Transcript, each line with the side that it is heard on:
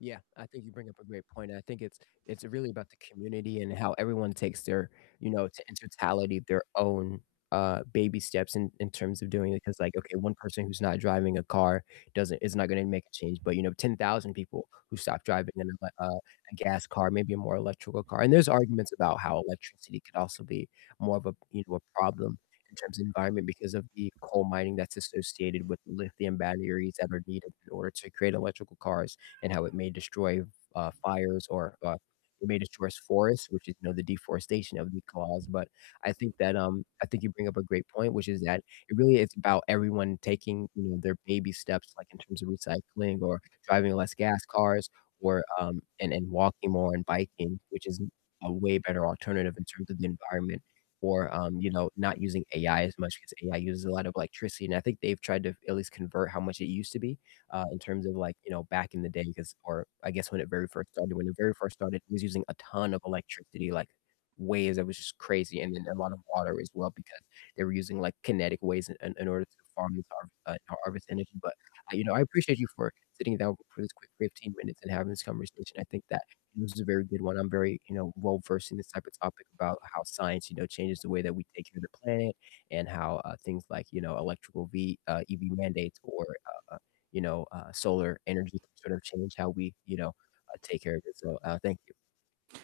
left: Yeah, I think you bring up a great point, and I think it's it's really about the community and how everyone takes their, you know, to in totality their own, uh, baby steps in in terms of doing it 'cause like, okay, 1 person who's not driving a car doesn't is not gonna make a change, but, you know, 10,000 people who stop driving in a, uh a gas car, maybe a more electrical car, and there's arguments about how electricity could also be more of a, you know, a problem in terms of environment because of the coal mining that's associated with lithium batteries that are needed in order to create electrical cars, and how it may destroy, f uh, fires or, uh, it may destroys forests, which is, you know, the deforestation that would be caused, but I think that, um I think you bring up a great point, which is that it really is about everyone taking, you know, their baby steps, like in terms of recycling or driving less gas cars or, um and and walking more and biking, which is a way better alternative in terms of the environment or, um, you know, not using AI as much 'cause AI uses a lot of electricity, and I think they've tried to at least convert how much it used to be, uh, in terms of like, you know, back in the day 'cause or I guess when it very first started, when it very first started, it was using a ton of electricity, like, ways that was just crazy, and then a lot of water as well because they were using, like, kinetic ways in in order to farm these har uh, harvest energy, but, you know, I appreciate you for sitting down for this quick 15 minutes and having this conversation, I think that this was a very good one, I'm very, you know, well-versed in this type of topic about how science, you know, changes the way that we take care of the planet and how, uh, things like, you know, electrical v uh, EV mandates or, uh, you know, uh, solar energy can sort of change how we, you know, uh, take care of it so, uh, thank you.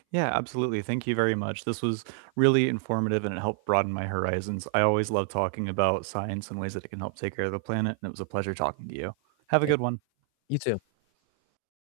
right: Yeah, absolutely, thank you very much, this was really informative, and it helped broaden my horizons, I always love talking about science and ways that it can help take care of the planet, and it was a pleasure talking to you. Have a
left: [unintelligible]
right: good one.
left: You too.